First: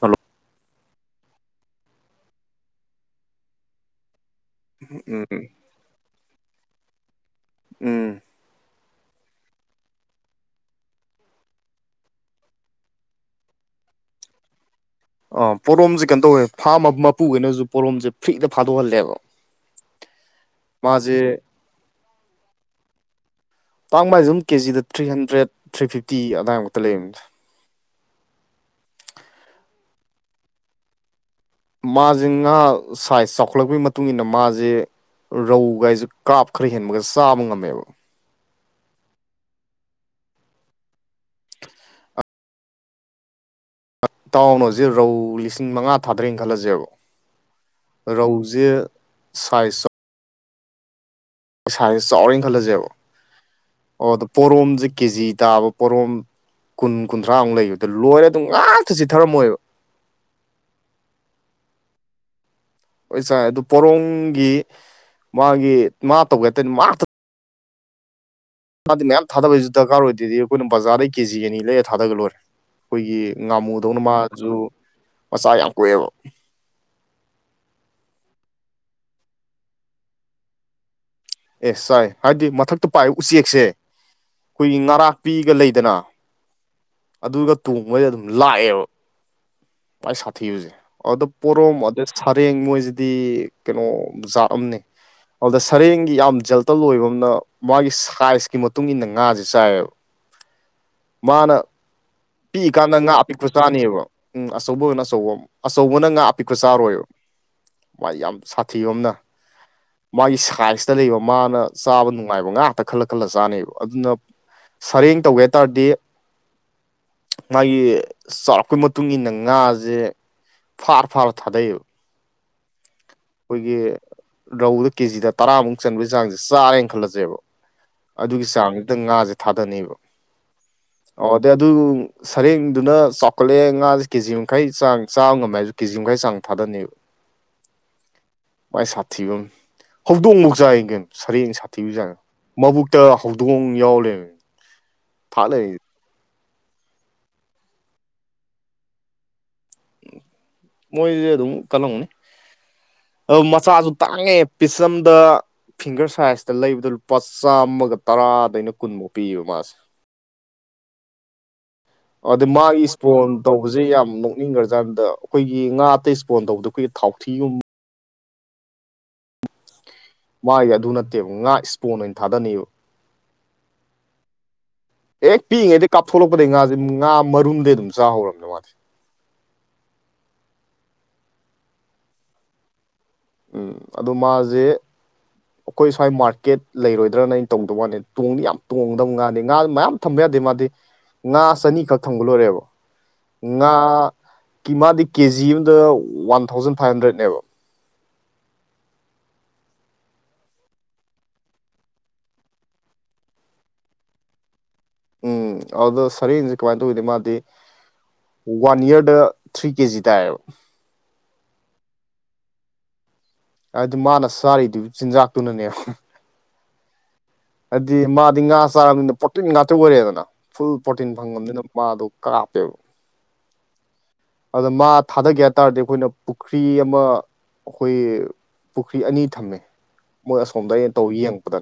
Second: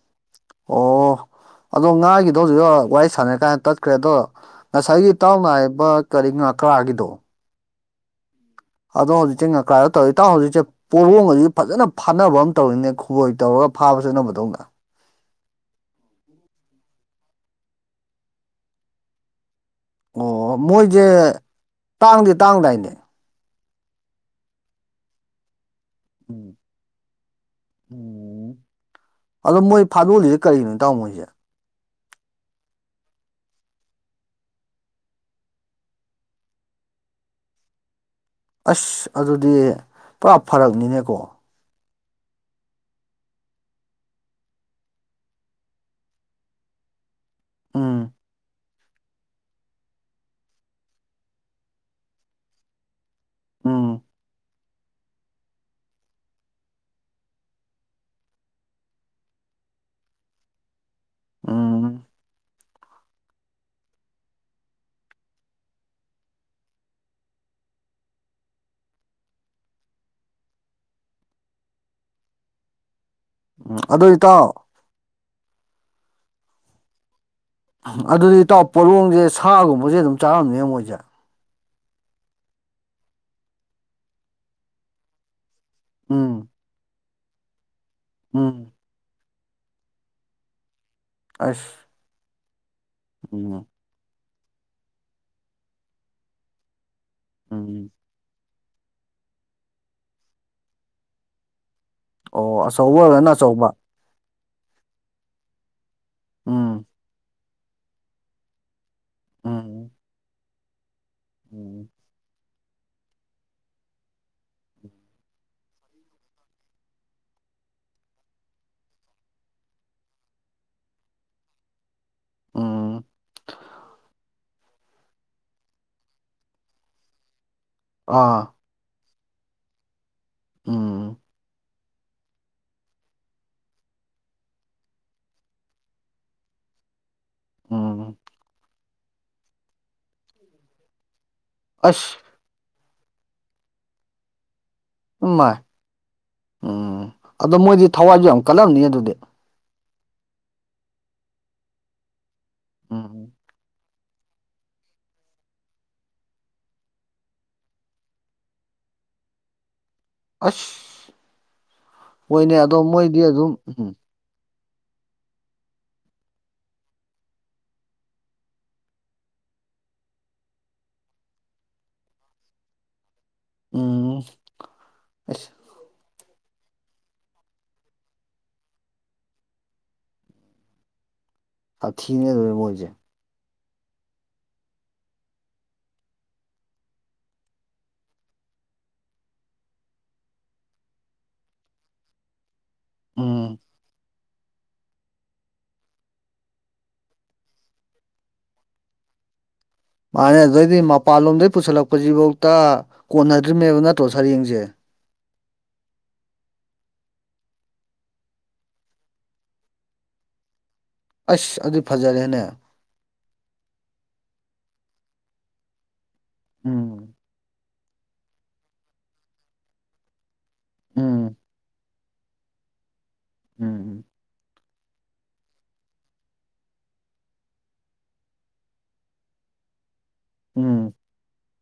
Hello ꯑꯣ ꯑꯗꯣ ꯉꯥꯒꯤꯗꯣ ꯍꯧꯖꯤꯛ ꯑ ꯋꯥꯔꯤ ꯁꯥꯟꯅꯔꯤ ꯀꯥꯟꯗ ꯇꯠꯈ꯭ꯔꯦ ꯗꯣ ꯉꯁꯥꯏꯒꯤ ꯎꯝ ꯢꯇꯥꯎꯅꯥ ꯍꯥꯏꯔꯤꯕ ꯀꯔꯤ ꯉꯥꯀ꯭ꯔꯥ ꯒꯤꯗꯣ ꯎꯝ ꯑꯗꯣ ꯍꯧꯖꯤꯛꯆꯦ ꯉꯀ꯭ꯔꯥꯗ ꯇꯧꯋꯤ ꯢꯇꯥꯎ ꯍꯧꯖꯤꯛꯆꯦ ꯄꯣꯔꯣꯡꯒꯖꯦ ꯐꯖꯅ ꯐꯥꯅꯕ ꯑꯝ ꯇꯧꯋꯤꯅꯦ ꯈꯣꯏ ꯇꯧꯔꯒ ꯐꯥꯕ ꯆꯠꯅꯕꯗꯧꯅ ꯑꯥ ꯄꯣꯔꯣꯝꯖꯦ ꯀꯩꯟ ꯇꯧꯋꯦ ꯐꯥꯝ ꯃ ꯃꯄꯨꯒꯩꯅꯖꯨ ꯄꯣꯔꯣꯝꯖꯦ ꯐ꯭ꯔꯤꯗ ꯐꯥꯗꯣꯛꯍꯜꯂꯦꯕ ꯑꯣ ꯃꯣꯏꯖꯦ ꯃꯥꯁꯦ ꯇꯥꯡꯗꯤ ꯇꯥꯡꯗꯥꯏꯅꯦ ꯇꯥꯡꯕ ꯍꯥꯏꯖꯦꯑꯨꯝ ꯀꯦꯖꯤꯗ ꯊ꯭ꯔꯤ ꯍꯟꯗ꯭ꯔꯦꯗ ꯊ꯭ꯔꯤ ꯐꯤꯐꯇꯤ ꯎꯝ ꯑꯗꯥꯏꯃꯨꯛꯇ ꯂꯩꯕꯅꯤꯗ ꯎꯝ ꯑꯗꯣ ꯃꯣꯏ ꯐꯥꯗꯣꯛꯂꯤꯖꯦ ꯀꯔꯤꯒꯤꯅꯣ ꯢꯇꯥꯎ ꯃꯣꯏꯖꯦ ꯃꯥꯖꯦ ꯉꯥ ꯁꯥꯏꯖ ꯆꯥꯎꯈꯠꯂꯛꯄꯒꯤ ꯃꯇꯨꯡ ꯃꯇꯨꯡꯏꯟꯅ ꯃꯥꯖꯦ ꯔꯧꯒꯥꯏꯖꯨ ꯀꯥꯞ ꯈꯔ ꯍꯦꯟꯕꯒ ꯆꯥꯕ ꯉꯝꯃꯦꯕ ꯑꯁ ꯑꯗꯨꯗꯤ ꯄꯨꯔꯥ ꯐꯔꯛꯅꯤꯅꯦꯀꯣ ꯑꯠ ꯇꯥꯎꯅ ꯍꯧꯖꯤꯛ ꯔꯧ ꯂꯤꯁꯤꯡ ꯃꯉꯥ ꯊꯥꯗꯔꯦꯟ ꯈꯜꯂꯖꯦꯕ ꯎꯝ ꯔꯧꯖꯦ ꯁꯥꯏꯁ ꯆꯥ__ ꯁꯥꯥꯏꯖ ꯆꯥꯎꯔꯦꯟ ꯈꯜꯂꯖꯦꯕ ꯎꯝ ꯑꯣ ꯑꯗꯣ ꯄꯣꯔꯣꯝꯖꯦ ꯀꯦꯖꯤ ꯇꯥꯕ ꯄꯣꯔꯣꯝ ꯀꯨꯟ ꯀꯨꯟꯊ꯭ꯔꯥꯃꯨꯛ ꯂꯩꯕꯗꯣ ꯂꯣꯏꯔꯦ ꯑꯗꯨꯝ ꯉꯥꯛꯇ ꯆꯤꯠꯊꯔꯝꯃꯣꯏꯕ ꯎꯝ ꯍꯣꯏ ꯆꯥꯏ ꯑꯗꯨ ꯄꯣꯔꯣꯡꯒꯤ ꯃꯥꯒꯤ ꯃꯥ ꯇꯧꯒꯦ ꯍꯥꯏ ꯇꯥꯗꯤ ꯃꯥꯛ ꯇ__ ꯃꯥꯗꯤ ꯃꯌꯥꯝ ꯊꯥꯗꯕꯩꯖꯨ ꯗꯔꯀꯥꯔ ꯑꯣꯏꯗꯦꯗꯤ ꯑꯈꯣꯏꯅ ꯕꯖꯥꯔꯗꯩ ꯀꯦꯖꯤ ꯑꯅꯤ ꯂꯩꯔ ꯊꯥꯗꯒ꯭ꯔ ꯂꯣꯏꯔꯦ ꯈꯣꯏꯒꯤ ꯎꯝ ꯉꯥꯃꯨꯗꯧꯅ ꯑꯗꯨ ꯏꯇꯥꯎ ꯃꯥꯖꯨ ꯃꯆꯥ ꯌꯥꯝ ꯀꯣꯛꯑꯦꯕ ꯑꯗꯨꯗꯤ ꯏꯇꯥꯎ ꯄꯣꯔꯣꯡꯖꯦ ꯁꯥꯒꯨꯝꯕꯖꯦ ꯑꯗꯨꯝ ꯆꯥꯔꯝꯅꯦ ꯃꯣꯏꯖꯦ ꯑꯦ ꯆꯥꯏ ꯍꯥꯏꯗꯤ ꯃꯊꯛꯇ ꯄꯥꯏꯕ ꯎꯆꯦꯛꯆꯦ ꯑꯈꯣꯏꯒꯤ ꯉꯔꯥꯛꯄꯤꯒ ꯂꯩ__ ꯗꯦꯅꯥ ꯎꯝ ꯑꯗꯨꯒ ꯇꯣꯡꯕꯩꯗ ꯑꯗꯨꯝ ꯎꯝ ꯂꯥꯛꯑꯦꯕ ꯃꯥꯏ ꯁꯥꯊꯤꯕꯖꯦ ꯑꯗ ꯑꯁ ꯄꯣꯔꯣꯝ ꯑꯗꯩ ꯁꯔꯦꯡ ꯃꯣꯏꯖꯤ__ ꯗꯤ ꯎꯝ ꯀꯅꯣ ꯖꯥꯠ ꯑꯝꯅꯦ ꯑꯥꯎꯗ ꯁꯔꯦꯡꯒꯤ ꯌꯥꯝ ꯖꯦꯜꯇꯜ ꯑꯣꯏꯕ ꯅ ꯎꯝ ꯃꯥꯒꯤ ꯁꯥꯏꯖꯀꯤ ꯃꯇꯨꯡ ꯏꯟꯅ ꯉꯥꯖꯦ ꯆꯥꯏꯌꯦꯕ ꯃꯥꯅ ꯑꯣ ꯄꯤꯛꯏꯀꯥꯟꯗ ꯑꯆꯧꯕ ꯉꯥ ꯑꯣꯏꯔꯒꯅ ꯑꯄꯤꯛꯄ ꯑꯆꯧꯕ ꯆꯥꯅꯦꯕ ꯎꯝ ꯑꯆꯧꯕ ꯑꯣꯏꯅ ꯑꯆꯧꯕ ꯑꯆꯧꯕꯅ ꯉꯥ ꯑꯄꯤꯛꯄ ꯎꯝ ꯆꯥꯔꯣꯏꯕ ꯃꯥꯏ ꯌꯥꯝ ꯁꯥꯊꯤꯕ ꯑꯝꯅ ꯎꯝ ꯃꯥꯒꯤ ꯁꯥꯏꯖꯇ ꯂꯩꯕ__ ꯃꯥꯅ ꯎꯝ ꯆꯥꯕ ꯅꯨꯡꯉꯥꯏꯕ ꯉꯥ ꯈꯇ ꯈꯜꯂ ꯈꯜꯂ ꯆꯥꯅꯦꯕ ꯑꯗꯨꯅ ꯁꯥꯔꯦꯡ ꯇꯧꯒꯦ ꯍꯥꯏ ꯇꯥꯔꯗꯤ ꯃꯥꯒꯤ ꯆꯥꯎꯔꯛꯄꯩ ꯃꯇꯨꯡꯏꯟꯅ ꯉꯥꯖꯦ ꯐꯥꯔ ꯐꯥꯔ ꯊꯥꯗꯩꯑꯦꯕ ꯎꯝ ꯈꯣꯏꯒꯤ ꯔꯧꯗ ꯀꯦꯖꯤꯗ ꯇꯔꯥꯃꯨꯛ ꯆꯟꯕꯩ ꯆꯥꯡꯖꯦ ꯆꯥꯔꯦꯅ ꯈꯜꯂꯖꯦꯕ ꯑꯗꯨꯒꯤ ꯑꯥ ꯆꯥꯡꯗꯨꯗ ꯉꯥꯖꯦ ꯊꯥꯗꯅꯦꯕ ꯎꯝ ꯑꯣ ꯑꯗꯩ ꯑꯗꯨ ꯁꯔꯦꯡꯗꯨꯅ ꯆꯥꯎꯈꯠꯂꯑꯦ ꯉꯥꯖꯦ ꯀꯦꯖꯤ ꯃꯈꯥꯏ ꯆꯥꯡ ꯆꯥꯃ ꯉꯝꯃꯦ ꯍꯥꯏꯖꯨ ꯀꯦꯖꯤ ꯃꯈꯥꯏ ꯆꯥꯡ ꯊꯥꯗꯅꯦꯕ ꯎꯝ ꯃꯥꯏ ꯁꯥꯊꯤꯕꯝꯅꯤ ꯍꯧꯗꯣꯡꯕꯣꯛ ꯆꯥꯏ ꯒꯩꯅꯣ ꯁꯔꯦꯡ ꯁꯥꯊꯤꯕꯩ ꯑꯁ ꯆꯥꯡꯖꯦ ꯃꯕꯨꯛꯇ ꯍꯧꯗꯣꯡ ꯌꯥꯎ ꯂꯩꯔꯝꯃꯤ ꯎ ꯊꯥ ꯃꯥꯏ ꯂꯩꯔꯤ ꯎꯝ ꯑꯗꯣ ꯃꯣꯏꯗꯤ ꯊꯋꯥꯏꯖꯨ ꯌꯥꯝ ꯀꯜꯂꯝꯅꯤ ꯑꯗꯨꯗꯤ ꯃꯣꯏꯗꯤ ꯑꯗꯨꯝ ꯀꯜꯂꯝꯒꯅꯤ ꯎꯝ ꯑꯗꯨ ꯃꯆꯥꯖꯨ ꯇꯥꯡꯉꯦ ꯄꯤꯁ ꯑꯝꯗ ꯐꯤꯡꯒꯔ ꯁꯥꯏꯖꯇ ꯂꯩꯕꯗ ꯂꯨꯄꯥ ꯆꯥꯝꯃꯒ ꯇꯔꯥꯗꯩꯅ ꯀꯨꯟꯃꯨꯛ ꯄꯤꯌꯦꯕ ꯃꯥꯁꯦ ꯑꯁ ꯑꯗ ꯍꯣꯏꯅꯦ ꯑꯗꯣ ꯃꯥꯒꯤ ꯃꯣꯏꯗꯤ ꯏꯁꯄꯣꯟ ꯑꯗꯨꯝ ꯇꯧꯕꯖꯦ ꯎꯝ ꯌꯥꯝ ꯅꯣꯛ ꯅꯤꯡꯒ꯭ꯔꯖꯥꯟꯗ ꯑꯈꯣꯏꯒꯤ ꯉꯥ ꯑꯇꯩ ꯏꯁꯄꯣꯟ ꯇꯧꯕꯗ ꯈꯣꯏꯒꯤ ꯊꯥꯎꯊꯤꯒꯨꯝ ꯃꯥꯒꯤ ꯑꯗꯨ ꯅꯠꯇꯦꯕ ꯉꯥ ꯏꯁꯄꯣꯟ ꯑꯣꯏꯅ ꯊꯥꯗꯅꯦꯕ ꯎꯝ ꯍꯦꯛ ꯑꯁ ꯄꯤꯛꯏꯉꯩꯗꯩ ꯀꯥꯞ ꯊꯣꯛꯂꯛꯄꯗꯩ ꯉꯥꯖꯦ ꯉꯥ ꯃꯔꯨꯝꯗꯩ ꯑꯗꯨꯝ ꯆꯥꯍꯧꯔꯕꯅꯦ ꯃꯥꯗꯤ ꯁꯥꯊꯤꯅꯦ ꯑꯗꯨꯗꯤ ꯃꯣꯏꯖꯦ ꯎꯝ ꯑꯗꯣ ꯃꯥꯖꯦ ꯑꯈꯣꯏ ꯁ꯭ꯋꯥꯏ ꯃꯥꯔꯀꯦꯠ ꯂꯩꯔꯣꯏꯗ꯭ꯔꯅ ꯑꯩꯅ ꯇꯧꯗꯕ ꯋꯥꯅꯤ ꯇꯣꯡꯗꯤ ꯌꯥꯝ ꯇꯣꯡꯒꯗꯧ ꯉꯥꯅꯦ ꯉꯥꯗꯣ ꯃꯌꯥꯝ ꯊꯝꯕ ꯌꯥꯗꯦ ꯃꯥꯗꯤ ꯉꯥ ꯆꯅꯤꯈꯛ ꯊꯝꯒ ꯂꯣꯏꯔꯦꯕ ꯎꯝ ꯉꯥ ꯀꯤ ꯃꯥꯗꯤ ꯀꯦꯖꯤ ꯑꯝꯗ ꯋꯥꯟ ꯊꯥꯎꯖꯟ ꯐꯥꯏꯚ ꯍꯟꯗ꯭ꯔꯦꯠꯅꯦꯕ ꯃꯥꯅꯦ ꯑꯗꯨꯗꯩꯗꯤ ꯃꯄꯥꯟꯂꯣꯝꯗꯩ ꯄꯨꯁꯜꯂꯛꯄꯖꯤꯕꯧꯇ ꯀꯣꯟꯅꯗ꯭ꯔꯤꯅꯦꯕ ꯅꯠꯇ꯭ꯔꯣ ꯁꯔꯦꯡꯁꯦ ꯎꯝ ꯑꯧꯗ ꯁꯔꯦꯡꯖꯦ ꯀꯃꯥꯏꯅ ꯇꯧꯋꯤꯗ ꯃꯥꯗꯤ ꯋꯥꯟ ꯌꯔꯗ ꯊ꯭ꯔꯤ ꯀꯦꯖꯤ ꯇꯥꯏꯌꯦꯕ ꯑꯁ ꯑꯗꯨ ꯐꯖꯔꯦꯅꯦ ꯑꯗꯨ ꯃꯥꯅ ꯆꯥꯔꯤꯗꯨ ꯆꯤꯟꯖꯥꯛꯇꯨꯅꯅꯦ ꯎꯝ ꯑꯗꯤ ꯃꯥꯗꯤ ꯉꯥ ꯆꯥꯔꯕꯅꯤꯅ ꯄ꯭ꯔꯣꯇꯤꯟ ꯉꯥꯛꯇ ꯑꯣꯏꯔꯦꯗꯅꯥ ꯐꯨꯜ ꯄ꯭ꯔꯣꯇꯤꯟ ꯎꯝ ꯐꯪꯉꯕꯅꯤꯅ ꯃꯥꯗꯣ ꯀ꯭ꯔꯥꯞꯄꯦꯕ ꯎꯝ ꯑꯗ ꯃꯥ ꯊꯥꯗꯒꯦ ꯍꯥꯏ ꯇꯥꯔꯗꯤ ꯑꯈꯣꯏꯅ ꯄꯨꯈ꯭ꯔꯤ ꯑꯃ ꯑꯈꯣꯏꯒꯤ ꯄꯨꯈ꯭ꯔꯤ ꯑꯅꯤ ꯊꯝꯃꯦ ꯃꯣꯏ ꯑꯁꯣꯝꯗ ꯎꯝ ꯑꯩꯅ ꯇꯧ ꯌꯦꯡꯉꯛꯄꯗ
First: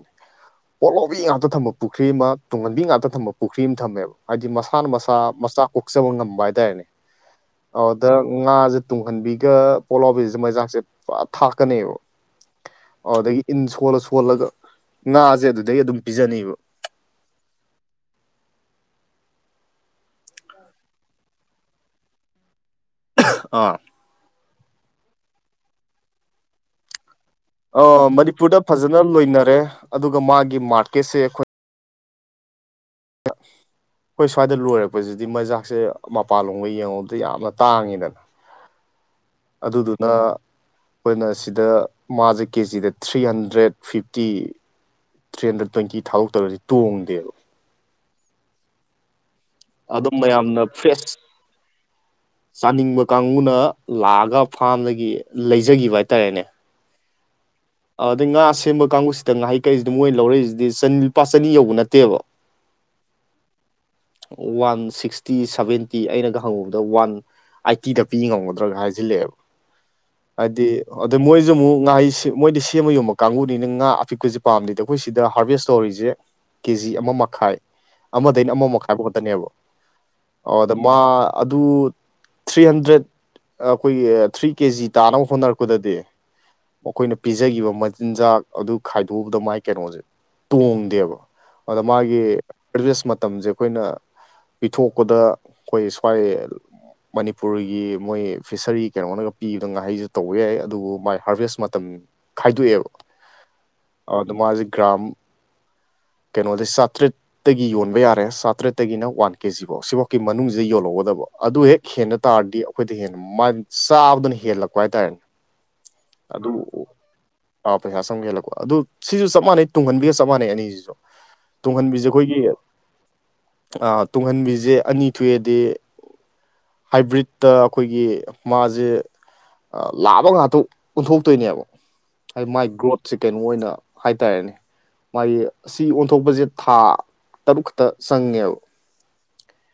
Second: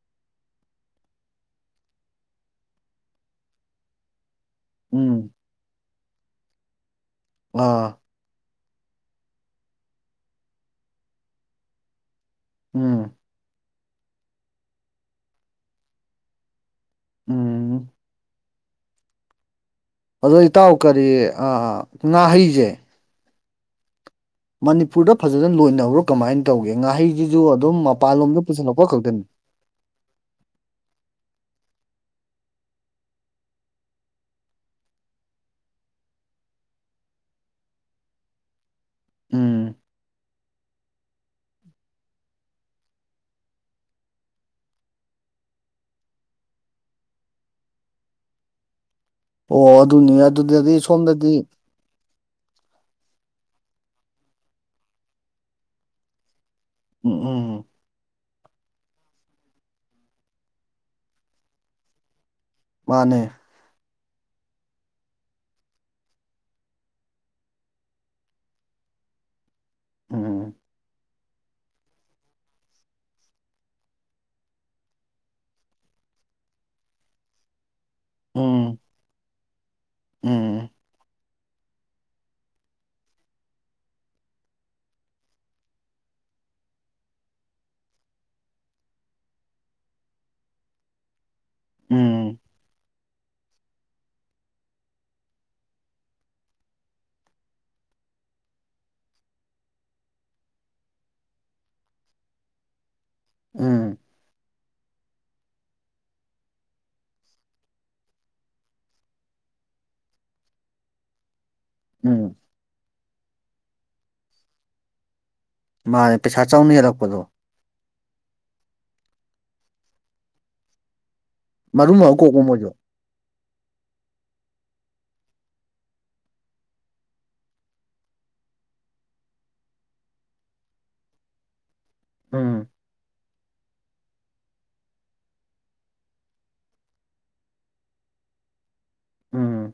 ꯄꯣꯠꯂꯣꯕꯤ ꯉꯥꯛꯇ ꯊꯝꯕ ꯄꯨꯈ꯭ꯔꯤ ꯃ ꯇꯨꯡꯍꯟꯕꯤ ꯉꯥꯛꯇ ꯊꯝꯕ ꯄꯨꯈ꯭ꯔꯤ ꯑꯝ ꯊꯝꯃꯦꯕ ꯍꯥꯏꯗꯤ ꯃꯁꯥꯅ ꯃꯁꯥ ꯎꯝ ꯃꯆꯥ ꯀꯣꯛꯆꯕ ꯉꯝꯕ ꯍꯥꯏꯇꯥꯔꯦꯅꯦ ꯑꯥ ꯑꯧꯗ ꯉꯥꯖꯦ ꯇꯨꯡꯍꯟꯕꯤꯒ ꯄꯣꯂꯥꯎꯕꯤꯒꯖꯦ ꯃꯩꯖꯥꯛꯁꯦ ꯐ ꯊꯥꯛꯀꯅꯦꯕ ꯎꯝ ꯑꯗꯒꯤ ꯏꯟ ꯁꯣꯜꯂ ꯁꯣꯜꯂꯒ ꯉꯥꯁꯦ ꯑꯗꯨꯗꯩ ꯑꯗꯨꯝ ꯄꯤꯖꯅꯤꯕ ꯎꯝ ꯑꯗꯣ ꯏꯇꯥꯎ ꯀꯔꯤ ꯑ ꯉꯥꯍꯩꯖꯦ ꯑꯥ ꯃꯅꯤꯄꯨꯔꯗ ꯐꯖꯅ ꯂꯣꯏꯅꯕ꯭ꯔꯣ ꯀꯃꯥꯏꯟ ꯇꯧꯒꯦ ꯉꯥꯍꯩ ꯑꯧ ꯃꯅꯤꯄꯨꯔꯗ ꯐꯖꯅ ꯂꯣꯏꯅꯔꯦ ꯑꯗꯨꯒ ꯃꯥꯒꯤ ꯃꯥꯔꯀꯦꯠꯁꯦ ꯈꯣꯏ [inaudible] ꯈꯣꯏ ꯁ꯭ꯋꯥꯏꯗ ꯂꯣꯏꯔꯛꯄꯖꯤꯗꯤ ꯃꯩꯖꯥꯛꯁꯦ ꯃꯄꯥꯟꯂꯣꯝꯒ ꯌꯦꯡꯉꯨꯕꯗ ꯌꯥꯝꯅ ꯇꯥꯡꯉꯤꯗꯅ ꯎꯝ ꯑꯗꯨꯗꯨꯅ ꯈꯣꯏꯅ ꯁꯤꯗ ꯃꯥꯖꯦ ꯀꯦꯖꯤꯗ three hundred fifty three hundred twenty ꯊꯥꯎ ꯇꯥꯎꯗ꯭ꯔꯗꯤ ꯇꯣꯡꯗꯦꯕ ꯑꯣ ꯑꯗꯨꯅꯤ ꯑꯗꯨꯝ ꯃꯌꯥꯝꯅ ꯑꯗꯨꯗꯗꯤ ꯐ꯭ꯔꯦꯁ꯫ ꯁꯣꯝꯗꯗꯤ ꯆꯥꯅꯤꯡꯕ ꯀꯥꯡꯕꯨꯅ ꯂꯥꯛꯑꯒ ꯐꯥꯝꯗꯒꯤ ꯂꯩꯖꯒꯤꯕ ꯍꯥꯏꯇꯥꯔꯦꯅꯦ꯫ ꯎ ꯎꯡ ꯑꯧꯗꯩ ꯉꯥ ꯁꯦꯝꯕ ꯀꯥꯡꯕꯨꯁꯤꯗ ꯉꯥꯍꯩ ꯀꯛꯏꯖꯤꯗꯤ ꯃꯣꯏꯅ ꯂꯧꯔꯛꯏꯖꯤꯗꯤ ꯆꯟ ꯂꯨꯄꯥ ꯆꯅꯤ ꯌꯧꯕ ꯅꯠꯇꯦꯕ꯫ ꯃꯥꯅꯦ ꯋꯥꯟ ꯁꯤꯛꯁꯇꯤ ꯁꯚꯦꯟꯇꯤ ꯑꯩꯅꯒ ꯍꯪꯉꯨꯕꯗ ꯋꯥꯟ ꯑꯥꯏꯇꯤꯗ ꯄꯤ ꯉꯝꯒꯗ꯭ꯔꯥꯒ ꯍꯥꯏꯖꯤꯜꯂꯦꯕ ꯎꯝ ꯑꯗꯤ ꯑꯗ ꯃꯣꯏꯖꯦ ꯃꯨꯛ ꯉꯍꯩ ꯃꯣꯏꯗꯤ ꯁꯦꯝꯃ ꯌꯣꯟꯕ ꯀꯥꯡꯕꯨꯅꯤꯅ ꯉꯥ ꯑꯄꯤꯛꯄꯁꯦ ꯄꯥꯝꯗꯦꯗ ꯑꯩꯈꯣꯏ ꯁꯤꯗ ꯍꯥꯔꯚꯦꯁ ꯇꯧꯔꯤꯖꯦ ꯀꯦꯖꯤ ꯑꯃ ꯃꯈꯥꯏ ꯑꯃꯗꯩꯅ ꯑꯃ ꯎꯝ ꯃꯈꯥꯏꯕꯧ ꯈꯠꯇꯅꯦꯕ ꯎꯝ ꯑꯧꯗ ꯃꯥ ꯑꯗꯨ꯫ ꯊ꯭ꯔꯤ ꯍꯟꯗ꯭ꯔꯦꯠ ꯑ ꯈꯣꯏꯒꯤ ꯊ꯭ꯔꯤ ꯀꯦꯖꯤ ꯇꯥꯅꯕ ꯍꯣꯠꯅꯔꯛꯄꯗꯗꯤ꯫ ꯑꯈꯣꯏꯅ ꯄꯤꯖꯒꯤꯕ ꯃꯆꯤꯟꯖꯥꯛ ꯑꯗꯨ ꯈꯥꯏꯗꯣꯛꯎꯕꯗ ꯃꯥꯢ ꯀꯩꯅꯣꯖꯦ ꯇꯣꯡꯗꯦꯕ꯫ ꯑꯗ ꯃꯥꯒꯤ ꯎꯝ ꯔꯦꯁ ꯃꯇꯝꯖꯦ꯫ ꯈꯣꯏꯅ ꯄꯤꯊꯣꯛꯄꯗ ꯈꯣꯏ ꯁ꯭ꯋꯥꯢ꯫ ꯃꯅꯤꯄꯨꯔꯒꯤ ꯃꯣꯏ ꯐꯤꯁꯔꯤ ꯀꯩꯅꯣꯅꯒ ꯄꯤꯕꯗ ꯉꯥꯍꯩꯖꯦ ꯇꯧꯕ ꯌꯥꯏ ꯑꯗꯨꯕꯨ ꯃꯥꯏ ꯍꯥꯔꯚꯦꯁ ꯃꯇꯝ꯫ ꯈꯥꯏꯗꯣꯛꯑꯦꯕ ꯎꯝ ꯑꯧꯗ ꯃꯥꯖꯦ ꯒ꯭ꯔꯥꯝ꯫ ꯀꯩꯅꯣꯗꯤ ꯆꯥꯇ꯭ꯔꯤꯠ꯫ ꯇꯒꯤ ꯌꯣꯟꯕ ꯌꯥꯔꯦ ꯆꯥꯇ꯭ꯔꯦꯠꯇꯒꯤꯅ ꯋꯥꯟ ꯀꯦꯖꯤꯕꯧ ꯁꯤꯕꯧꯎꯛꯀꯤ ꯃꯅꯨꯡꯖꯤꯗ ꯌꯣꯜꯍꯧꯒꯗꯕ ꯑꯗꯨ ꯍꯦꯛ꯫ ꯈꯦꯟꯅ ꯎꯝ ꯇꯥꯔꯗꯤ ꯑꯩꯈꯣꯏꯗꯩ ꯍꯦꯟꯅ ꯃꯥꯟ ꯆꯥꯕꯗꯅ ꯍꯦꯜꯂꯛꯄ ꯍꯥꯏꯇꯥꯔꯦꯅꯦ꯫ ꯃꯥꯅꯦ ꯄꯩꯁꯥ ꯆꯥꯎꯅ ꯍꯦꯜꯂꯛꯄꯗꯣ꯫ ꯑꯥ ꯄꯩꯁꯥ ꯆꯪꯕ ꯍꯦꯜꯂꯛꯄ ꯑꯗꯨ ꯁꯤꯖꯨ ꯆꯞ ꯃꯥꯟꯅꯩ ꯇꯨꯡꯍꯟꯕꯤꯒ ꯆꯞ ꯃꯥꯟꯅꯩ ꯑꯅꯤꯖꯤꯖꯨ꯫ ꯃꯔꯨꯝ ꯇꯨꯡꯍꯟꯕꯤꯖꯦ ꯑꯃ ꯈꯣꯏꯒꯤ ꯀꯣꯛꯄ ꯃꯣꯏꯁꯨ ꯑꯥ ꯇꯨꯡꯍꯟꯕꯤꯖꯦ ꯑꯅꯤ ꯊꯣꯛꯑꯦꯗꯤ꯫ ꯍꯥꯏꯕ꯭ꯔꯤꯠꯇ ꯑꯈꯣꯏꯒꯤ ꯃꯥꯖꯦ꯫ ꯑꯥ ꯂꯥꯕ ꯉꯥꯠꯇ ꯑꯣꯟꯊꯣꯛꯇꯣꯏꯅꯦꯕ꯫ ꯍꯥꯏ ꯃꯥꯏ ꯎꯝ ꯒ꯭ꯔꯣꯠꯁꯦ ꯀꯩꯅꯣ ꯑꯣꯏꯅ ꯍꯥꯏꯇꯥꯔꯦꯅꯦ ꯃꯥꯒꯤ꯫ ꯁꯤ ꯑꯣꯟꯊꯣꯛꯄꯁꯦ ꯊꯥ ꯇꯔꯨꯛ ꯈꯠꯇ ꯆꯪꯉꯦꯕ꯫ ꯎꯝ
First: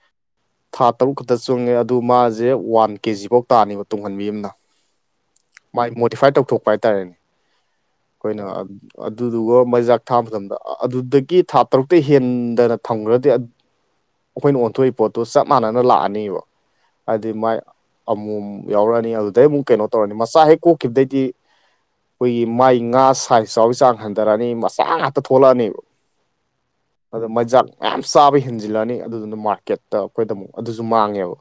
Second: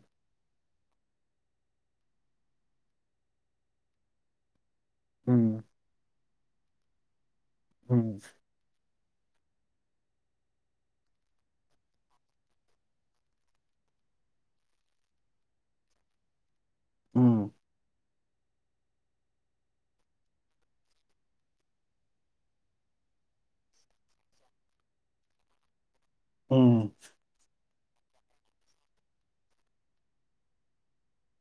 ꯊꯥ ꯇꯔꯨꯛ ꯈꯠꯇ ꯆꯨꯉꯦ ꯑꯗꯨ ꯃꯥꯖꯦ ꯋꯥꯟ ꯀꯦꯖꯤꯕꯧ ꯇꯥꯅꯤꯕ ꯇꯨꯡꯍꯟꯕꯤ ꯑꯝꯅ꯫ ꯎꯝ ꯃꯥꯏ ꯃꯣꯗꯤꯐꯥꯏꯠ ꯇꯧꯊꯣꯛꯄ ꯍꯥꯏꯇꯥꯔꯦꯅꯦ ꯎꯝ ꯑꯩꯈꯣꯏꯅ꯫ ꯑꯗꯨꯗꯨꯒ ꯃꯩꯖꯥꯛ ꯊꯥ ꯃꯇꯝꯗ ꯑꯗꯨꯗꯒꯤ ꯊꯥ ꯇꯔꯨꯛꯇꯩ ꯍꯦꯟꯗꯅ ꯊꯝꯒꯔ꯭ꯗꯤ ꯑꯗ ꯑꯩꯈꯣꯏꯅ ꯑꯣꯟꯊꯣꯛꯏ ꯄꯣꯠꯇꯣ ꯆꯞ ꯃꯥꯟꯅꯅ ꯂꯥꯛꯑꯅꯤꯕ ꯍꯥꯏꯗꯤ ꯎꯝ ꯃꯥꯏ ꯑꯃꯣꯝ ꯌꯥꯎꯔꯛꯑꯅꯤ ꯑꯗꯨꯗꯩ ꯑꯃꯨꯛ ꯀꯩꯅꯣ ꯇꯧꯔꯅꯤ ꯃ ꯆꯥ ꯍꯦꯛ ꯀꯣꯛꯈꯤꯕꯗꯩꯗꯤ꯫ ꯈꯣꯏꯒꯤ ꯃꯥꯏ ꯉꯥ ꯁꯥꯏꯖ ꯆꯥꯎꯕꯩ ꯆꯥꯡ ꯍꯟꯊꯔꯛꯑꯅꯤ ꯃꯆꯥ ꯉꯥꯛꯇ ꯊꯣꯛꯂꯛꯑꯅꯤꯕ꯫ ꯎꯝ ꯑꯗꯣ ꯃꯥꯖꯥꯛ ꯃꯌꯥꯝ ꯆꯥꯕ ꯍꯦꯟꯖꯤꯜꯂꯛꯑꯅꯤ ꯑꯗꯨꯗꯨꯅ ꯃꯥꯔꯀꯦꯠꯇ ꯑꯩꯈꯣꯏꯗ ꯑꯃꯨꯛ ꯑꯗꯨꯖꯨ ꯃꯥꯡꯉꯦꯕ꯫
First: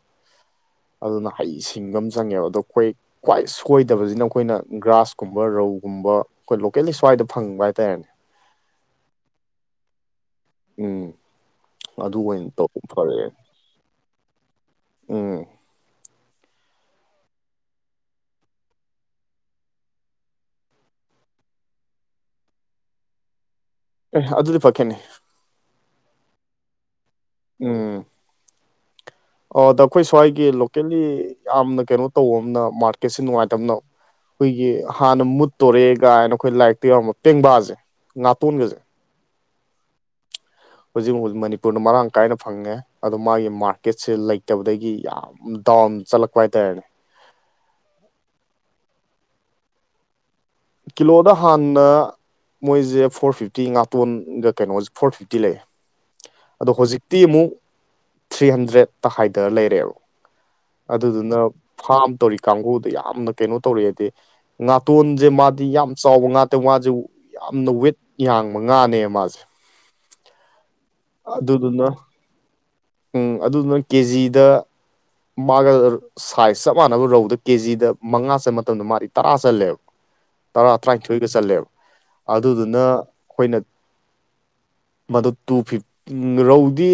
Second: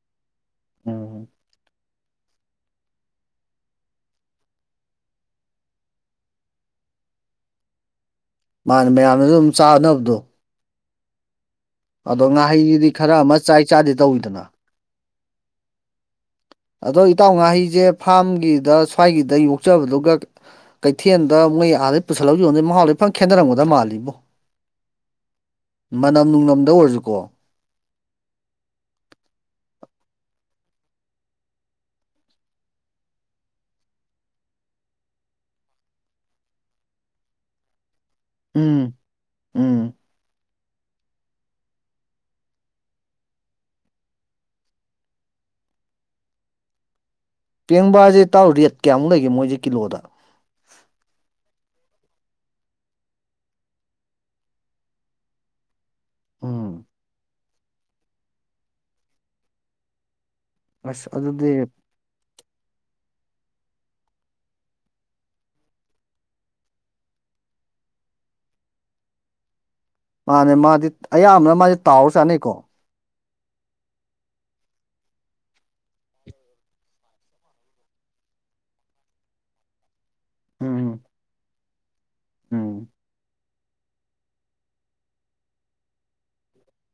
ꯎꯝ ꯑꯗꯨꯅ ꯍꯩ ꯁꯤꯡꯕ ꯑꯝ ꯆꯪꯉꯦꯕ ꯑꯗꯣ ꯈꯣꯏ ꯈꯋ꯭ꯥꯏ ꯁꯣ ꯀꯣꯏꯗꯕꯖꯤꯅ ꯑꯩꯈꯣꯏꯅ ꯒ꯭ꯔꯥꯁꯀꯨꯝꯕ ꯔꯧꯒꯨꯝꯕ ꯑꯩꯈꯣꯏ ꯂꯣꯀꯦꯜꯂꯤ ꯁ꯭ꯋꯥꯏꯗ ꯐꯪꯕ ꯍꯥꯏꯇꯥꯔꯦꯅꯦ꯫ ꯃꯥꯅꯦ ꯃꯌꯥꯝꯅꯖꯨ ꯑꯗꯨꯝ ꯆꯥꯅꯕꯗꯣ꯫ ꯎꯝ ꯑꯗꯨ ꯑꯗꯣ ꯑꯣꯏꯅ ꯇꯧꯕ ꯉꯥꯍꯩꯗꯨꯗꯤ ꯈꯔ ꯐꯔꯦ ꯑꯃ ꯆꯥꯏ ꯆꯥꯗꯦ ꯇꯧꯋꯤꯗꯅ꯫ ꯎꯝ ꯑꯗꯣ ꯏꯇꯥꯎ ꯉꯥꯍꯩꯖꯦ ꯐꯥꯔꯝꯒꯤꯗ ꯁ꯭ꯋꯥꯏꯒꯤꯗ ꯌꯣꯛꯆꯕꯗꯨꯒ꯫ ꯀꯩꯊꯦꯟꯗ ꯃꯣꯏ ꯑꯥꯗꯩ ꯄꯨꯁꯜꯂꯒ ꯌꯣꯟꯗꯧ ꯃꯍꯥꯎꯗꯤ ꯐꯖꯅ ꯈꯦꯠꯅꯔꯝꯒꯗꯕ ꯃꯥꯜꯂꯤ꯫ ꯑꯦ ꯑꯗꯨꯗꯤ ꯐꯥ ꯈꯦꯠꯅꯩ ꯃꯅꯝ ꯅꯨꯡꯂꯝꯗ ꯑꯣꯏꯔꯁꯨꯀꯣ ꯎꯝ ꯑꯣ ꯑꯗ ꯑꯩꯈꯣꯏ ꯁ꯭ꯋꯥꯏꯒꯤ ꯂꯣꯀꯦꯜꯂꯤ ꯌꯥꯝꯅ ꯀꯩꯅꯣ ꯇꯧꯕ ꯑꯃꯅ ꯃꯥꯔꯀꯦꯠꯁꯦ ꯅꯨꯡꯉꯥꯏꯇꯕꯅ ꯑꯩꯈꯣꯏꯒꯤ ꯍꯥꯟꯅ ꯃꯨꯠꯇꯧꯔꯦ ꯒꯥꯏꯅ ꯑꯩꯈꯣꯏ ꯂꯥꯏꯔꯤꯛꯇ ꯌꯥꯎꯔꯝꯕ ꯄꯦꯡꯕꯥꯖꯦ ꯎꯝ ꯎꯝ ꯍꯧꯖꯤꯛ ꯃꯨꯛ ꯃꯅꯤꯄꯨꯔꯅ ꯃꯔꯥꯡ ꯀꯥꯏꯅ ꯐꯪꯉꯦ ꯑꯗꯣ ꯃꯥꯒꯤ ꯃꯥꯔꯀꯦꯠꯁꯦ ꯂꯩꯇꯕꯗꯒꯤ ꯌꯥꯝ ꯗꯥꯎꯟ ꯆꯠꯂꯛꯄ ꯍꯥꯏꯇꯥꯔꯦꯅꯦ ꯄꯦꯡꯕꯥꯁꯦ ꯏꯇꯥꯎ ꯔꯦꯠ ꯀꯌꯥꯃꯨꯛ ꯂꯩꯒꯦ ꯃꯣꯏꯁꯦ ꯀꯤꯂꯣꯗ ꯀꯤꯂꯣꯗ ꯍꯥꯟꯅ ꯃꯣꯏꯁꯦ ꯐꯣꯔ ꯐꯤꯞꯇꯤ ꯉꯥꯇꯣꯟꯒ ꯀꯩꯅꯣꯒꯁꯦ ꯐꯣꯔ ꯐꯤꯞꯇꯤ ꯂꯩꯌꯦ ꯑꯗꯣ ꯎꯝ ꯍꯧꯖꯤꯛꯇꯤ ꯑꯃꯨꯛ ꯊ꯭ꯔꯤ ꯍꯟꯗ꯭ꯔꯦꯇ ꯍꯥꯏꯊꯔ ꯂꯩꯔꯦꯑꯦꯕ ꯑꯁ ꯑꯗꯨꯗꯨꯅ ꯑꯗꯨꯗꯤ ꯐꯥꯝ ꯇꯧꯔꯤ ꯀꯥꯡꯕꯨꯗ ꯌꯥꯝꯅ ꯀꯩꯅꯣ ꯇꯧꯔꯦꯑꯦꯗꯤ ꯉꯥꯇꯣꯟꯖꯦ ꯃꯥ ꯗꯤ ꯌꯥꯝ ꯆꯥꯎꯕ ꯉꯥꯇ ꯃꯥꯁꯦ ꯌꯥꯝꯅ ꯋꯦꯠ ꯌꯥꯡꯕ ꯉꯥꯅꯦꯃ ꯃꯥꯖꯦ ꯃꯥꯅꯦ ꯃꯥꯗꯤ ꯑꯌꯥꯝꯕꯅ ꯃꯥꯗꯤ ꯑꯗꯨꯗꯨꯅ ꯇꯥꯎꯔ ꯆꯥꯅꯩꯀꯣ ꯎꯝ ꯑꯗꯨꯗꯨꯅ ꯀꯦ ꯖꯤꯗ ꯃꯥꯒ ꯁꯥꯏꯖ ꯆꯞ ꯃꯥꯟꯅꯕ ꯔꯧꯗ ꯀꯦ ꯖꯤꯗ ꯃꯉꯥ ꯆꯟꯕ ꯃꯇꯝꯗ ꯃꯥꯗꯤ ꯇꯔꯥ ꯆꯜꯂꯦꯕ ꯇꯔꯥ ꯎꯝ ꯇꯔꯥꯅꯤꯊꯣꯏꯒ ꯆꯜꯂꯦꯕ ꯑꯗꯨꯗꯨꯅ ꯎꯝ ꯑꯩꯈꯣꯏꯅ ꯃꯗꯨ ꯇꯨ ꯐꯤꯐ ꯔꯧꯗꯤ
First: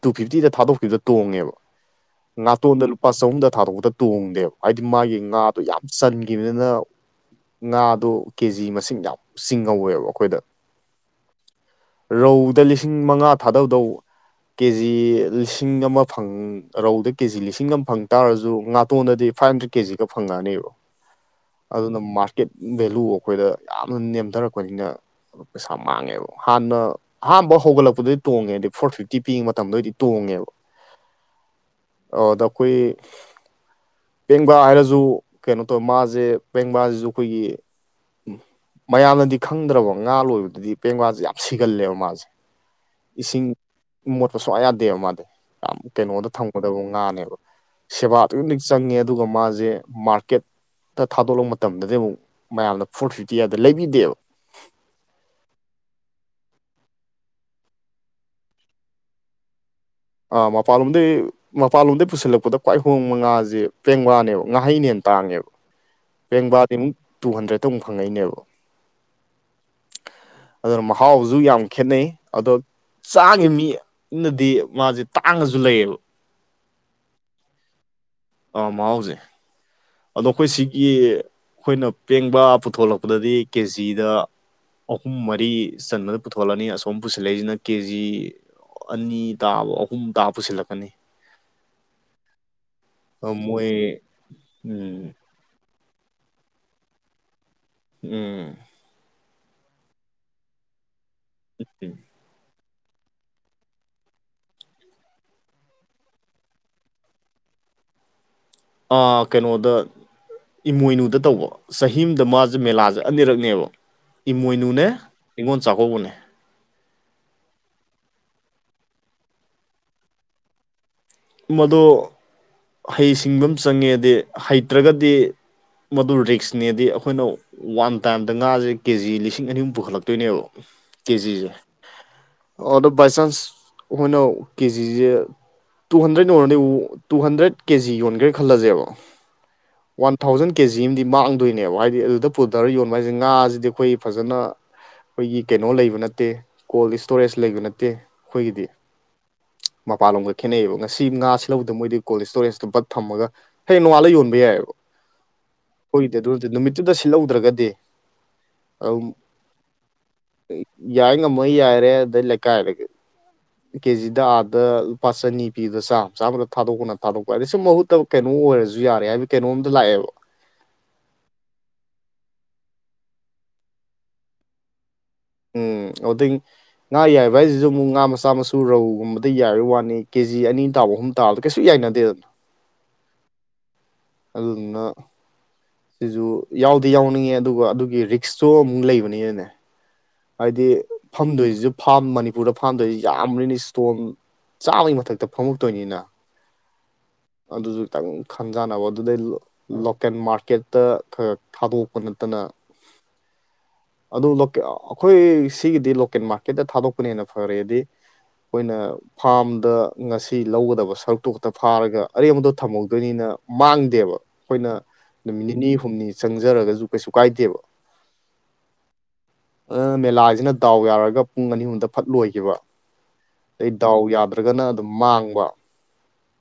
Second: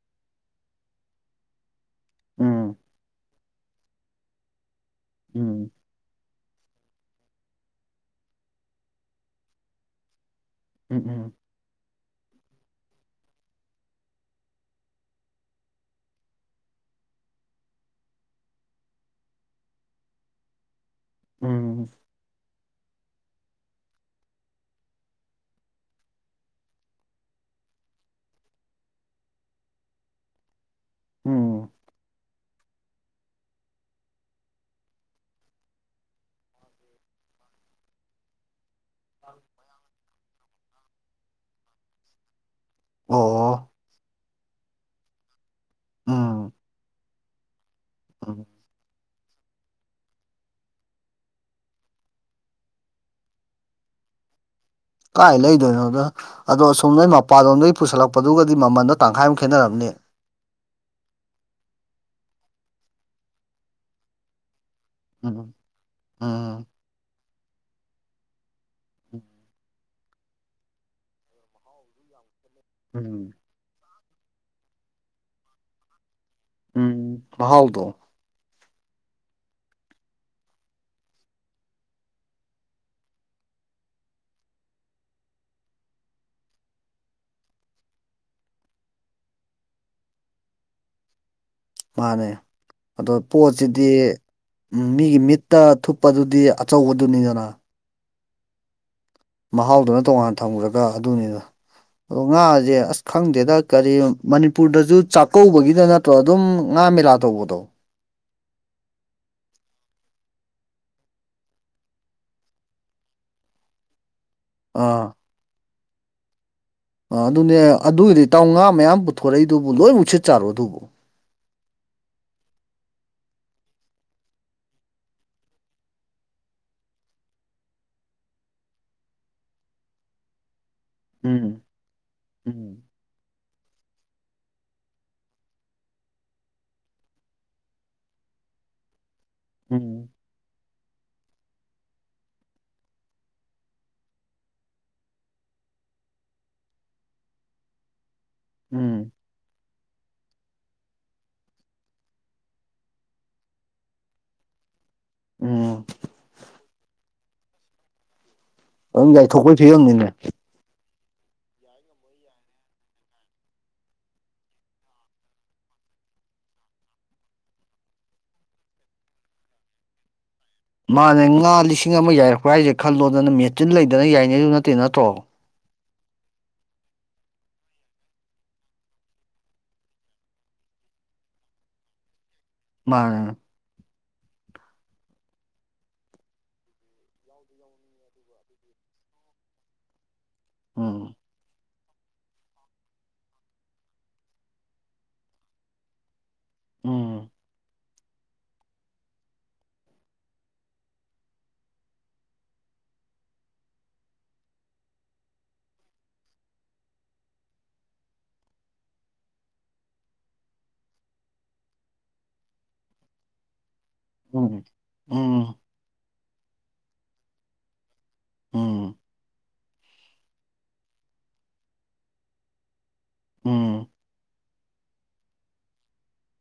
ꯇꯨ ꯐꯤꯐꯇꯤꯗ ꯊꯥꯗꯣꯛꯈꯤꯕꯗ ꯇꯣꯡꯉꯦꯕ ꯎꯝ ꯉꯥꯇꯣꯟꯗ ꯂꯨꯄꯥ ꯆꯍꯨꯝꯗ ꯊꯥꯗꯣꯛꯄꯗ ꯇꯣꯡꯗꯦꯕ ꯍꯥꯏꯗꯤ ꯃꯥꯒꯤ ꯉꯥꯗꯣ ꯎꯝ ꯌꯥꯝ ꯆꯟ ꯒꯤꯕꯅꯤꯅ ꯉꯥꯗꯣ ꯀꯦ ꯖꯤ ꯃꯁꯤꯡ ꯌꯥꯝ ꯆꯤꯡꯍꯧꯋꯦꯕ ꯑꯩꯈꯣꯏꯗ ꯎꯝ ꯎꯝ ꯔꯧꯗ ꯂꯤꯁꯤꯡ ꯃꯉꯥ ꯊꯥꯗꯗꯧ ꯀꯦ ꯖꯤ ꯂꯤꯁꯤꯡ ꯑꯃ ꯐꯪ ꯔꯧꯗ ꯀꯦ ꯖꯤ ꯂꯤꯁꯤꯡ ꯑꯃ ꯐꯪ ꯇꯥꯔꯖꯨ ꯉꯥꯇꯣꯟꯗꯗꯤ ꯐꯥꯏꯚ ꯍꯟꯗ꯭ꯔꯦꯠ ꯀꯦ ꯖꯤꯒ ꯐꯪꯉꯛꯑꯥꯅꯦꯕ ꯎꯝ ꯑꯗꯨꯅ ꯃꯥꯔꯀꯦꯠ ꯚꯦꯂꯨ ꯑꯩꯈꯣꯏꯗ ꯌꯥꯝꯅ ꯅꯦꯝꯗꯔꯛꯄꯅꯤꯅ ꯄꯩꯁꯥ ꯃꯥꯡꯉꯦꯕ ꯍꯥꯟꯅ ꯑꯍꯥꯟꯕ ꯍꯧꯒꯠꯂꯛꯄꯗꯗꯤ ꯇꯣꯡꯉꯦ ꯐꯣꯔ ꯐꯤꯐꯇꯤ ꯄꯤꯛꯏ ꯃꯇꯝꯗ ꯑꯣꯏꯔꯗꯤ ꯇꯣꯡꯉꯦꯕ ꯎꯝ ꯑꯣ ꯑꯗ ꯑꯩꯈꯣꯏ ꯄꯦꯡꯕꯥ ꯍꯥꯏꯔꯖꯨ ꯀꯩꯅꯣ ꯇꯧꯋꯦ ꯃꯥꯁꯦ ꯄꯦꯡꯕꯥꯖꯤꯖꯨ ꯑꯈꯣꯏꯒꯤ ꯎꯝ ꯃꯌꯥꯝꯅꯗꯤ ꯈꯪꯗ꯭ꯔꯕ ꯉꯥ ꯂꯣꯏꯕꯗꯨꯗꯤ ꯄꯦꯡꯕꯥꯖꯦ ꯌꯥꯝ ꯁꯤꯒꯜꯂꯦꯕ ꯃꯥꯖꯦ ꯑꯣ ꯃꯣꯠꯄ ꯁꯨꯛꯌꯥ ꯌꯥꯗꯦꯕ ꯃꯥꯗꯤ ꯌꯥꯝ ꯀꯩꯅꯣꯗ ꯎꯝ ꯊꯝꯒꯗꯕ ꯉꯥꯅꯦꯕ ꯁꯦꯕꯥ ꯑꯗꯨꯛꯀꯤ ꯎꯝ ꯃꯇꯤꯛ ꯆꯪꯉꯦ ꯑꯗꯨꯒ ꯃꯥꯖꯦ ꯃꯥꯔꯀꯦꯠ ꯇꯥ ꯊꯥꯗꯣꯛꯂꯛꯄ ꯃꯇꯝꯗꯗꯤ ꯑꯃꯨꯛ ꯃꯌꯥꯝꯅ ꯐꯣꯔ ꯐꯤꯐꯇꯤ ꯑꯗ ꯂꯩꯕꯤꯗꯦꯕ ꯀꯥꯏ ꯂꯩꯗꯣꯏꯅꯣꯗ ꯑꯗꯣ ꯑꯁꯣꯝꯗꯒꯤ ꯃꯄꯥꯟꯂꯣꯝꯗꯒꯤ ꯄꯨꯁꯜꯂꯛꯄꯗꯨꯒꯗꯤ ꯃꯃꯜꯗꯣ ꯇꯪꯈꯥꯏꯃꯨꯛ ꯈꯦꯠꯅꯔꯝꯅꯤ ꯑꯥ ꯃꯄꯥꯟ ꯂꯣꯝꯗꯩ ꯃꯄꯥꯟꯂꯣꯝꯗꯒꯤꯩ ꯄꯨꯁꯤꯜꯂꯛꯄꯗ ꯈ꯭ꯋꯥꯏ ꯍꯣꯡꯕ ꯉꯥꯖꯦ ꯄꯦꯡꯕꯅꯦꯕ ꯉꯥꯍꯩꯅꯦ ꯎꯝ ꯇꯥꯡꯉꯦꯕ ꯎꯝ ꯄꯦꯡꯕꯥꯗꯤ ꯑꯃꯨꯛ ꯇꯨ ꯍꯟꯗ꯭ꯔꯦꯗꯇ ꯑꯃꯨꯛ ꯐꯪꯉꯛꯏꯅꯦꯕ [unintelligible] ꯑꯗꯨꯅ ꯃꯍꯥꯎꯖꯨ ꯌꯥꯝ ꯈꯦꯠꯅꯩ ꯑꯗꯣ ꯎꯝ ꯆꯥꯒꯤ ꯃꯤ ꯅꯗꯤ ꯃꯥꯖꯦ ꯇꯥꯡꯉꯖꯨ ꯂꯩꯌꯦꯕ ꯎꯝ ꯃꯍꯥꯎꯗꯣ ꯑꯥ ꯃꯍꯥꯎꯖꯦ ꯑꯗꯣ ꯑꯩꯈꯣꯏ ꯁꯤꯒꯤ ꯑꯩꯈꯣꯏꯅ ꯄꯦꯡꯕꯥ ꯄꯨꯊꯣꯛꯂꯛꯄꯗꯗꯤ ꯀꯦꯖꯤꯗ ꯑꯍꯨꯝ ꯃꯔꯤ ꯆꯟꯕꯗ ꯄꯨꯊꯣꯛꯂꯅꯤ ꯑꯁꯣꯝ ꯄꯨꯁꯤꯜꯂꯛꯏꯖꯤꯅ ꯀꯦ ꯖꯤ ꯑꯅꯤ ꯇꯥꯕ ꯑꯍꯨꯝ ꯇꯥꯕ ꯄꯨꯁꯤꯜꯂꯛꯀꯅꯤ ꯃꯥꯅꯦ ꯑꯗꯣ ꯄꯣꯠꯁꯤꯗꯤ ꯃꯣꯏ ꯎꯝ ꯃꯤꯒꯤ ꯃꯤꯠꯇ ꯊꯨꯞ ꯥꯄꯗꯨꯗꯤ ꯑꯆꯧꯕꯗꯨꯅꯤꯗꯅ ꯎꯝ ꯃꯍꯥꯎꯗꯨꯅ ꯇꯣꯉꯥꯟꯅ ꯊꯝꯒ꯭ꯔꯒ ꯑꯗꯨꯅꯤꯗ ꯅꯠꯇꯦ ꯑꯗ ꯉꯥꯖꯦ ꯑꯁ ꯈꯪꯗꯦꯗ ꯀꯔꯤ ꯃꯅꯤꯄꯨꯔꯗꯁꯨ ꯆꯥꯛꯀꯧꯕꯒꯤꯗ ꯅꯠꯇ꯭ꯔꯣ ꯑꯗꯨꯝ ꯉꯥ ꯃꯦꯂꯥ ꯇꯧꯕꯗꯣ ꯑꯥ ꯀꯩꯅꯣꯗ ꯏꯃꯣꯏꯅꯨꯗ ꯇꯧꯕ ꯆꯍꯤ ꯑꯃꯗ ꯃꯥꯖꯦ ꯃꯦꯂꯥꯖꯦ ꯑꯅꯤꯔꯛꯅꯦꯕ ꯏꯃꯣꯏꯅꯨꯅꯦ ꯑꯥ ꯅꯤꯡꯉꯣꯟ ꯆꯥꯛꯀꯧꯕꯅꯦ ꯑ ꯑꯗꯨꯅꯦ ꯑꯗꯨꯏꯗꯤ ꯏꯇꯥꯎ ꯉꯥ ꯃꯌꯥꯝ ꯄꯨꯊꯣꯔꯛꯏꯗꯨꯕꯨ ꯂꯣꯏꯃꯛ ꯁꯤꯠ ꯆꯥꯔꯣ ꯑꯗꯨꯕꯨ ꯃꯗꯣ ꯍꯩꯁꯤꯡꯕ ꯑꯃ ꯆꯪꯉꯦꯗꯤ ꯍꯩꯇ꯭ꯔꯒꯗꯤ ꯃꯗꯨ ꯔꯤꯛꯁꯅꯦꯗꯤ ꯑꯩꯈꯣꯏꯅ ꯋꯥꯟ ꯇꯥꯏꯝꯗ ꯉꯥꯖꯦ ꯀꯦꯖꯤ ꯂꯤꯁꯤꯡ ꯑꯅꯤꯍꯨꯝ ꯄꯨꯈꯠꯂꯛꯇꯣꯏꯅꯦꯕ ꯀꯦꯖꯤꯖꯦ ꯎꯝ ꯎꯝ ꯑꯗꯣ ꯕꯥꯏ ꯆꯥꯟꯁ ꯍꯣꯏꯅ ꯀꯦꯖꯤꯖꯦ ꯇꯨ ꯍꯟꯗ꯭ꯔꯦꯗ ꯌꯧꯔꯗꯤ ꯇꯨ ꯍꯟꯗ꯭ꯔꯦꯗ ꯀꯦꯖꯤ ꯌꯣꯟꯒ꯭ꯔꯦ ꯈꯜꯂꯖꯦꯕ ꯎꯝ ꯋꯥꯟ ꯊꯥꯎꯖꯟ ꯀꯦꯖꯤ ꯑꯃꯗꯤ ꯃꯥꯡꯗꯨꯏꯅꯦꯕ ꯍꯥꯏꯗꯤ ꯑꯗꯨꯗ ꯄꯨꯗꯔꯥ ꯌꯣꯟꯕ ꯍꯥꯏꯖꯦ ꯉꯥꯖꯤꯗꯤ ꯑꯈꯣꯏ ꯐꯖꯅ ꯑꯩꯈꯣꯏꯒꯤ ꯀꯩꯅꯣ ꯂꯩꯕ ꯅꯠꯇꯦ ꯀꯣꯜ ꯏꯁꯇꯣꯔꯦꯖ ꯂꯩꯕ ꯅꯠꯇꯦ ꯑꯩꯈꯣꯏꯒꯤꯗꯤ ꯎꯝ ꯃꯄꯥꯟꯂꯣꯝꯒ ꯈꯦꯠꯅꯩꯕ ꯉꯁꯤ ꯉꯥ ꯁꯤꯠꯂꯧꯗ ꯃꯣꯏꯗꯤ ꯀꯣꯜ ꯏꯁꯇꯣꯔꯦꯖꯇ ꯕꯛ ꯊꯝꯃꯒ ꯍꯌꯦꯡ ꯅꯣꯡꯉꯥꯜꯂ ꯌꯣꯟꯕ ꯌꯥꯏꯌꯦꯕꯥ ꯎꯝ ꯑꯈꯣꯏꯗꯤ ꯑꯗꯨꯗꯤ ꯅꯠꯇꯦ ꯅꯨꯃꯤꯠꯇꯨꯗ ꯁꯤꯠꯂꯧꯗ꯭ꯔꯒꯗꯤ ꯑꯗꯨꯝ ꯌꯥꯥꯏ ꯊꯣꯛꯄꯩ ꯐꯤꯕꯝꯅꯤꯅꯦ ꯌꯥꯏ ꯉꯝꯃ ꯌꯥꯏꯔꯦ ꯑꯗꯩ ꯂꯩꯀꯥꯏꯗꯒꯤ ꯀꯦꯖꯤꯗ ꯑꯥꯗ ꯂꯨꯄꯥ ꯆꯅꯤ ꯄꯤꯕꯗ ꯆꯥꯝ ꯆꯥꯝꯗ ꯊꯥꯗꯣꯛꯄꯅ ꯊꯥꯗꯣꯛꯄ ꯍꯥꯏꯗꯤ ꯁꯨꯝ ꯃꯍꯨꯠꯇꯕ ꯀꯩꯅꯣ ꯑꯣꯏꯔꯖꯨ ꯌꯥꯔꯦ ꯍꯥꯏꯕꯒꯤ ꯀꯩꯅꯣꯝꯗ ꯂꯥꯛꯑꯦꯕ ꯃꯥꯅꯦ ꯉꯥ ꯂꯤꯁꯤꯡ ꯑꯃ ꯌꯥꯏꯔꯛꯄ ꯍꯥꯏꯖꯦ ꯈꯜꯂꯣꯗꯅ ꯃꯦꯆꯤꯟ ꯂꯩꯗꯅ ꯌꯥꯏꯅꯦꯖꯨ ꯅꯠꯇꯦ ꯅꯠꯇ꯭ꯔꯣ ꯎꯝ ꯑꯣꯗꯩ ꯉꯥ ꯌꯥꯏꯕ ꯍꯥꯏꯖꯤꯖꯨ ꯃꯨꯛ ꯉꯥ ꯃꯆꯥ ꯃꯁꯨ ꯔꯧꯒꯨꯝꯕꯗ ꯌꯥꯏꯕꯩ ꯋꯥꯅꯤ ꯀꯦꯖꯤ ꯑꯅꯤ ꯇꯥꯕ ꯍꯨꯝ ꯇꯥꯕꯗꯤ ꯀꯩꯁꯨ ꯌꯥꯏꯅꯗꯦꯗꯅ ꯃꯥꯅꯦ ꯑꯗꯨꯗꯨꯅ ꯁꯤꯁꯨ ꯌꯥꯎꯗꯤ ꯌꯥꯎꯅꯤꯡꯉꯦ ꯑꯗꯨꯒ ꯑꯗꯨꯒꯤ ꯔꯤꯛꯁꯁꯨ ꯑꯃꯨꯛ ꯂꯩꯕꯅꯤꯅꯅꯦ ꯍꯥꯏꯗꯤ ꯎꯝ ꯐꯝꯗꯣꯏꯖꯤꯁꯨ ꯐꯥꯝ ꯃꯅꯤꯄꯨꯔꯗ ꯐꯥꯝ ꯇꯧꯔꯤꯁꯤ ꯌꯥꯝꯕꯅꯤꯅ ꯏꯁꯇꯣꯟ ꯆꯥꯝꯃꯒꯤ ꯃꯊꯛꯇ ꯐꯝꯃꯛꯇꯣꯏꯅꯤꯅ ꯎꯝ ꯑꯗꯨꯁꯨ ꯈꯤꯇꯪ ꯈꯟꯖꯥꯟꯅꯕ ꯑꯗꯨꯗꯩ ꯂꯣꯀꯦꯜ ꯃꯥꯔꯀꯦꯠꯇ ꯈꯔ ꯊꯥꯗꯣꯛꯄ ꯅꯠꯇꯅ [inaudible] ꯑꯗꯨ ꯂꯣꯀꯦ ꯑꯩꯈꯣꯏ ꯁꯤꯒꯤꯗꯤ ꯂꯣꯀꯦꯜ ꯃꯥꯔꯀꯦꯠꯇ ꯊꯥꯗꯣꯛꯄꯅ ꯍꯦꯟꯅ ꯐꯔꯦꯗꯤ ꯑꯩꯈꯣꯏꯅ ꯐꯥꯔꯝꯗ ꯉꯁꯤ ꯂꯧꯒꯗꯕ ꯁꯔꯨꯛꯇꯨ ꯈꯛꯇ ꯐꯥꯔꯒ ꯑꯔꯦꯝꯕꯗꯣ ꯊꯝꯍꯧꯗꯣꯏꯅꯤꯅ ꯃꯥꯡꯗꯦꯕ ꯎꯝ ꯑꯈꯣꯏꯅ ꯅꯨꯃꯤꯠ ꯎꯝ ꯅꯤꯅꯤ ꯍꯨꯝꯅꯤ ꯆꯪꯖꯔꯒꯖꯨ ꯀꯩꯁꯨ ꯀꯥꯏꯗꯦꯕ ꯎꯝ ꯑꯥ ꯃꯦꯂꯥꯁꯤꯅ ꯗꯥꯎ ꯌꯥꯔꯒ ꯄꯨꯡ ꯑꯅꯤ ꯑꯍꯨꯝꯗ ꯐꯠ ꯂꯣꯏꯒꯤꯕ ꯑꯗꯩ ꯎꯝ ꯗꯥꯎ ꯌꯥꯗ꯭ꯔꯒꯅ ꯑꯗꯨꯝ ꯃꯥꯡꯕ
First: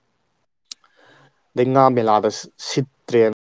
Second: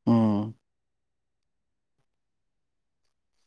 ꯎꯝ ꯑꯗꯩ ꯉꯥ ꯃꯦꯂꯥꯗꯁꯨ ꯁꯤꯠ